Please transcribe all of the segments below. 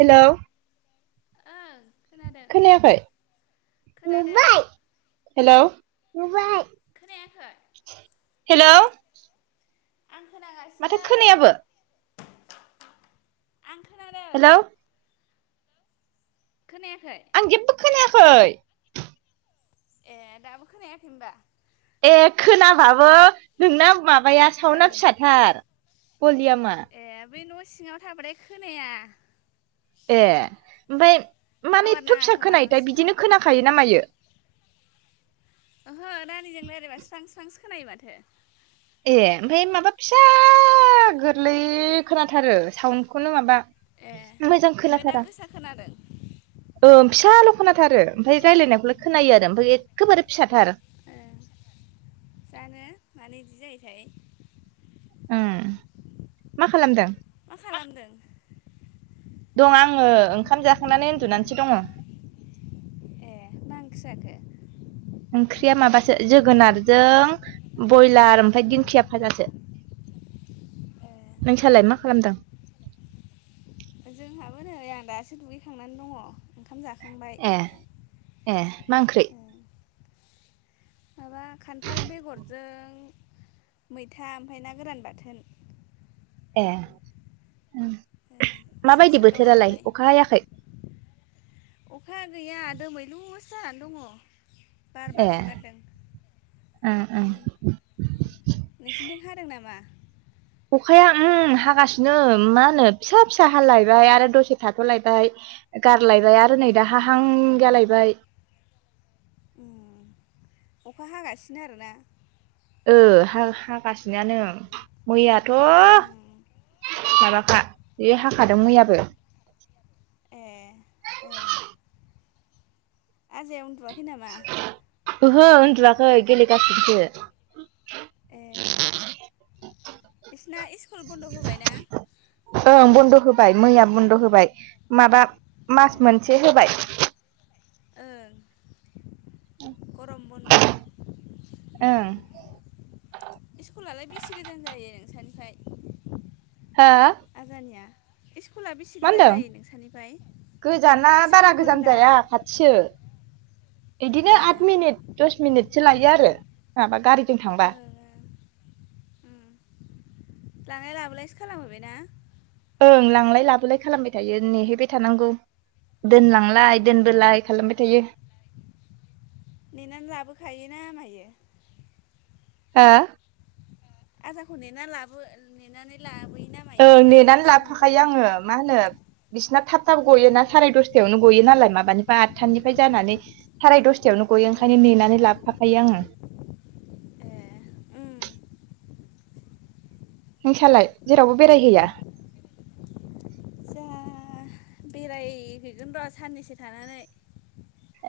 Hello. ओं। खोनादों खोनायाखै खोनादों नुबाय हेलौ नुबाय। खोनायाखै। हेलौ। आं माथो खोनागासिनो। खोनायाबो आं खोनादों। हेलौ खोनायाखै? आं जेबबो खोनायाखै। ए दाबो खोनायाखै होनबा? ए खोनाबाबो नोंना माबाया सावना ओं फिसाथार पलियामा। ए बै न' सिङाव थाबाथाय खोनाया। ए ओमफ्राय माने टावार एथ' नाङा फिसा खोमा न' खोनायोथाय सिङाव बिदिनो खोनाखायो ना मायो? ओहो रानिजों रायज्लायबा स्रां स्रांसो खोनायो माथो। ए ओमफ्राय माबा फिसा गोरलै खोनाथारो साउनखौनो माबा। ए मोजां ओमफ्राय दा खोनाथारा। गोसा खोनादों ओ फिसाल' खोनाथारो ओमफाय रायलायनायखौलाय खोनायो आरो ओमफाय एखेबारे फिसाथार ओ जानो मानो इदि जायोथाय उम मा खालामदों? मा खालामदों? दं आङो ओंखाम जाखांनानै उन्दुनानैसो दङ। ए मा ओंख्रि जाखो? ओंख्रिया माबासो जोगोनारजों बयलार ओमफाय दिंखिया भाजासो। जाखो नोंसालाय मा खालामदों? जोंहाबो नै आं दासो दुगैखांनानै दङ। ओंखाम जाखांबाय ए ए मा ओंख्रि ओ। [inaudible] माबा खान्थाल बेगरजों मैथा ओमफाय ना गोरान बाथोन। ए उम ओ सोर माबायदि सोर दङ बोथोरालाय दालाय अखा हायाखै? अखा गैया दोमैलु सो जानानै दङ। बार ए बारसो गारदों ओं ओं ओम। नोंसिनिथिं हादों नामा? अखाया उम हागासिनो मा होनो फिसा फिसा हालायबाय आरो दसे थाथ'लायबाय। गारलायबाय आरो नै ए दा हाहां जालायबाय। उम अखा हागासिनो आरोना। ओ हागासिनो आनो मैयाथ' उम हो। माबाखा बेयो हाखादों मैयाबो। एह ओं। आजाया उनदुआखै नामा? ओहो उन्दुवाखै गेलेगासिनोसो। ए बिसना इस्कुल बन्द' होबाय ना। ओं बन्द' होबाय मैया बन्द' होबाय माबा ए मास मोनसे होबाय। ओं गरम बन्द'। ओं। इस्कुलालाय बेसे गोजान जायो नोंसानिफ्राय? हो आजानिया? इस्कुला बेसे मा गोजान होनदों जायो नोंसानिफाय इस्कुलखो होनदां। सो इदिनो ए आत मिनिट दस मिनिटसो लायो आरो। माबा गारिजों थां ओ ओ उम लांलाय लाबोलायसो खालामो बे ना? ओं लांलाय लाबोलाय खालामबाय थायो नेहैबाय थानांगौ। दोनलांलाय उम। दोनबोलाय खालामबाय थायो। नेनानै लाबोखायोना मायो? हा? आजाखौ नेना लाबो नेनानै लाबोयोना मायो ओं होनदां नेनानै स्कुलनिफ्राय लाबफाखायो आङो मा होनो बिसिना थाब थाब ओं गयोना साराय दसथायावनो गयो नालाय माबानिफ्राय आतथानिफ्राय जानानै साराय दसथायावनो गयो ए ओंखायनो नेनानै लाबफाखायो आङो। उम नोंसालाय जेरावबो बेरायहैया? जोहा बेरायहैगोन र' साननैसो थानानै।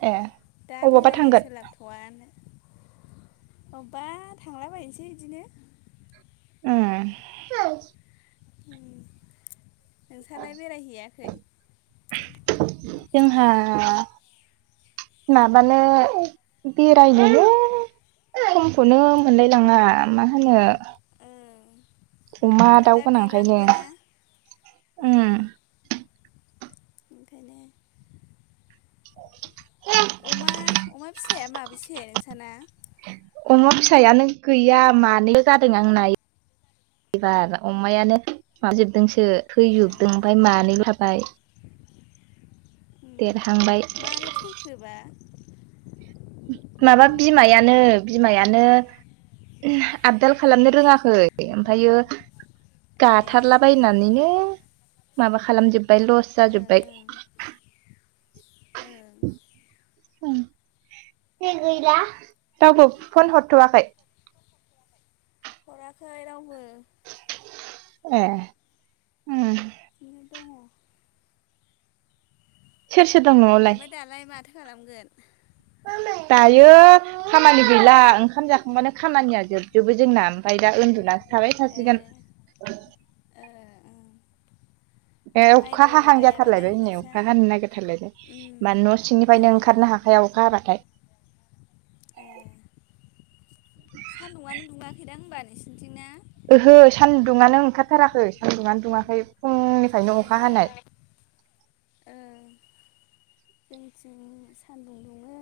ए दा अबावबा बेरायनो थांगोन सोलाब थ'वानो अबबा थांलाबायसै इदिनो। अ नोंस्रालाय बेरायहैयाखै? जोंहा माबानो बेरायनोल' समखौनो मोनलाय लाङा मा होनो ओं खुमा आरो दाउ दा गोनांखायनो दैलांबो ना उम। ओंखायनो अमा अमा फिसाया माबेसे नोंसाना? अमा फिसायानो गैया मानैल' जादों आं नाय एबार अमायानो माबाजोबदोंसो थैजोबदों ए ओमफाय मानैल' थाबाय। देरहांबाय उम मारै थैखोबा? माबा बिमायानो बिमायानो आपदाल खालामनो रोङाखै ओमफायो ए गाथारला बायनानैनो माबा खालामजोबबाय लस जाजोब्बाय ओं ओं ओं। रावबो फन हरथ'वाखै? हराखै रावबो। ए। उम दङ। सोर सोर दं न'आवलाय? ओमफ्राय दालाय माथो खालामगोन? दायो खामानि गैला ओंखाम जाखांबानो खामानिया जोबजोबो जोंना ओमफाय दा उन्दुनासो थाबाय थासिगोन ए ओ ओं। ए अखा माइबो हाहां गायाबालाय जाथारलायबाय हनै नोंसा अखा हानो नागिरथारलायबाय उम मान न' सिंनिफ्रायनो उम उम ओंखारनो हाखाया अख अखा हाबाथाय। ए सान्दुआनो दुङाखैदां होनबा नोंसिनिथिं ना? ओहो सान्दुङानो ओंखारथाराखै सान्दुङानो दुङाखै फुंनिफ्रायनो अखा हानाय। ओं। जोंथिं सान्दुं दुङो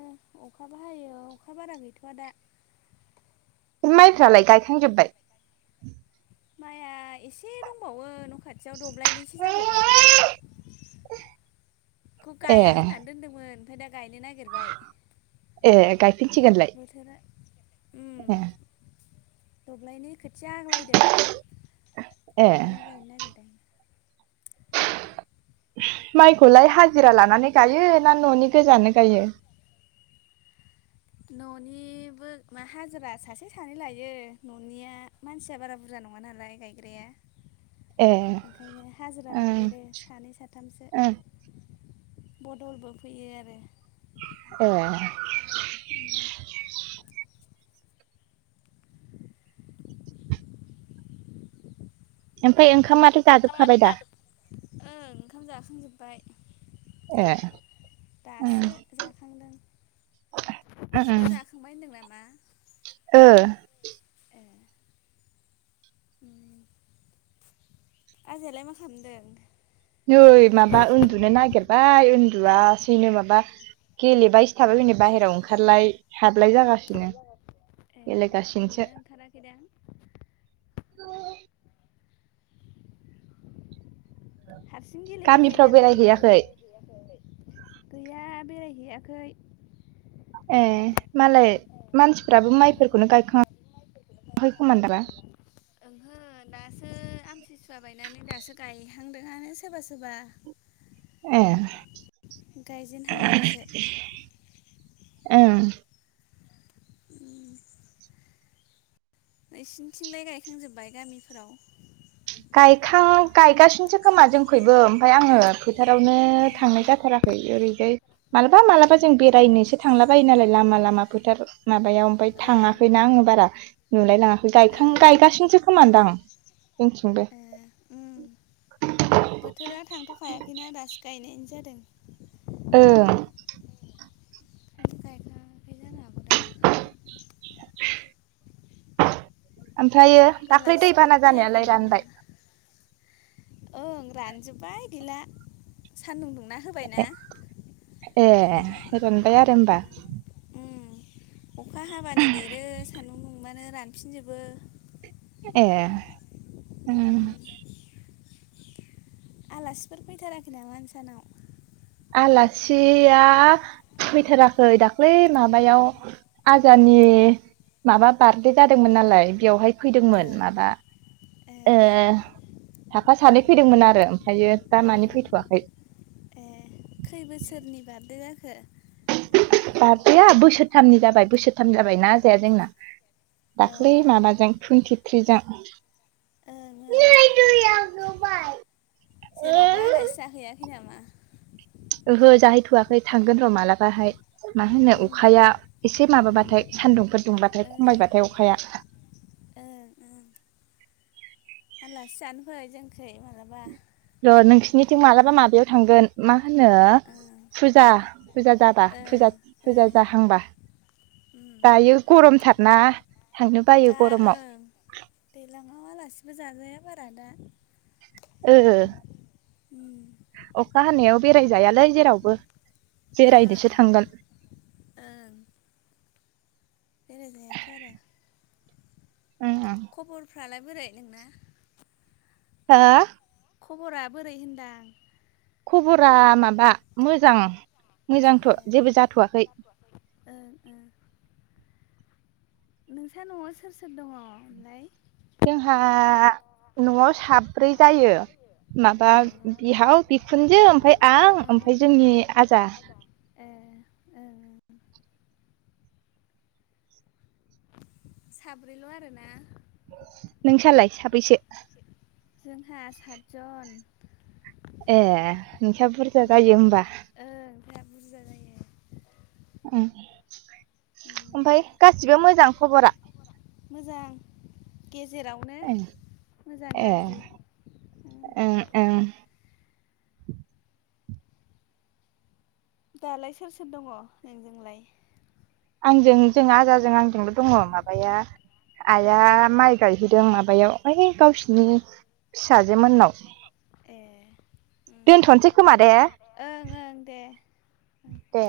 अखाबो हायो अखा बारा गैथ'आ दा। माइफ्रालाय गायखांजोब्बाय माया एसे दंबावो न' खाथियाव दब्लायनसो जाबावगोन। खौ ए गाया होननानै दोनदोंमोन ओमफाय दा गायनो नागिरबाय ए गायफिनसिगोनलाय बोथोरा उम ए दल्बायनै खोथिया आग्लायदों ए खोनो गायनो नागिरदों। माइखौलाय हाजिरा लानानै गायो ना न'नि गोजानो गायो। न'निबो मा हाजिरा सासे सानै लायो न'निया मानसिया बारा बुरजा नङा नालाय गायग्राया ए ओंखायनो हाजिरा ओं लादेरो सानै सा थामसो ओं बदलबो फैयो आरो ए उम ओमफाय ओंखाम आरो ओंखामाथ' जाजोब ओं ओंखाम जाखांजोबबाय। ए ओं दासो जाखांदों [unintelligible] ओं फंबाय होनदों नामा ओ ए उम आजालाय मा खालामदों नै माबा उन्दुनो नागिरबाय उन्दुवासैनो माबा गेलेबाय थाबायै बाहेरायाव ओंखारलाय हाबलाय जागासिनो गेलेगासिनोसो ओंखाराखै दां हारसिं गेलेबाय थायो गामिफ्राव नामा बेलाय बेरायहैयाखै गैया बेरायहैयाखै ए मालाय मानसिफ्राबो माइफोरखौनो गायखांखै खोमाना दामा ओंहो दासो आमतिसुवा बायनानै दासो गायहांदोंआनो सोबा सोबा ए गायजेनहांदोंसो ओं उम नोंसिनिथिंलाय गायखांजोबबाय गामिफोराव गायखां गायगासिनोसो खोमा जोंखैबो ओमफाय आङो फोथारावनो ओ थांनाय जाथारा खै ओरैजाय मालाबा मालाबा जों बेरायनोसो थांला बायो नालाय लामा लामा फोथार माबायाव ओमफाय ओं थाङाखैना आङो बारा नुलायलाङाखैखां गायगासिनोसो खोमादां जोंथिंबो ए उम बोथोरा थांथ'खायाखैना दासिम गायनायानो जादों ओं ओंखायनो गायखांयाखै ओमफायो दाख्लै आलासिफोर दैबाना फैयाखै जानायालाय नामा रानबाय ओं रानजोब्बाय गैला सानदुं दुंना होबायना ए रानबाय आरो होमबा उम अखा हाबानो देरो सान्दुं दुंबानो रानफिनजोबो ए उम आलासिफोर फैथाराखै नामा नोंसानाव आलासिया फैथाराखै दाख्लै माबायाव आजानि माबा बार्डे जादोंमोन नालाय बेवहाय फैदोंमोन ओं माबा। ए ओ साफा सानै फैदोंमोन आरो ओमफायो दा ओं मानि फैथ'वाखै। ए खै बोसोरनि बार्डे जाखो? बार्डेया बोसोरथामनि जाबाय बोसोरथाम जाबाय ना आजाया जोंना, अ दाख्लै माबाजों टुइन्टिथ्रिजों। ओं ओं [unintelligible] जेरावबो आलासि जाहैयाखै नामा? ओहो जाहैथ'वाखै थांगोन र' मालाबाहाय। मानो होनो उम अखाया एसे माबाबाथाय सान्दुंफोर। दुंबाथाय खमायबाथाय ओं अखाया ओं ओं आलासि जानो फै जोंखै मालाबा। र' नोंसोरनिथिं मालाबा माबायाव थांगोन। मा होनो ओं फुजा फुजा जाबा ओं फुजा ओं जाहांबा। उम दायो गरमथारना थांनो बायो गरमाव। ओं दैलाङा आलासिबो जाजाया बारा दा। ओ उम। अखा हानायाव बेरायजायालै जेरावबो। बेरायनोसो ओं थांगोन ओं। बेरायजायाथ' आरो [unintelligible] खबरफ्रालाय बोरै नोंना? हा खबरा बोरै होनदां? खबरा माबा मोजां मोजांथ' ए जेबो जाथ'वाखै। ओं ओ। नोंसा न'आव सोर सोर दङ लाय? जोंहा न'आव साब्रै जायो। माबा बिहाव बिखुनजो ओमफ्राय आं ओमफ्राय जोंनि आजा। साब्रैल' आरोना? नोंसालाय साबैसे? जोंहा सादजन। ए नोंसा बुरजा जायो होमबा। ओं जोंहा बुरजा जायो। ओमफ्राय गासिबो मोजां खबरा? मोजां गेजेरावनो ओं मोजां ए गाज्रि। ओं ओं। दालाय सोर सोर दङ नोंजोंलाय? आंजों जों आजाजों आंजोंल' दङ माबाया आइआ माइ, गायहैदों माबायाव ओइ गावसिनि फिसाजो मोननाव। ए दोनथ'नोसै खोमा दे ओं ओं दे दे।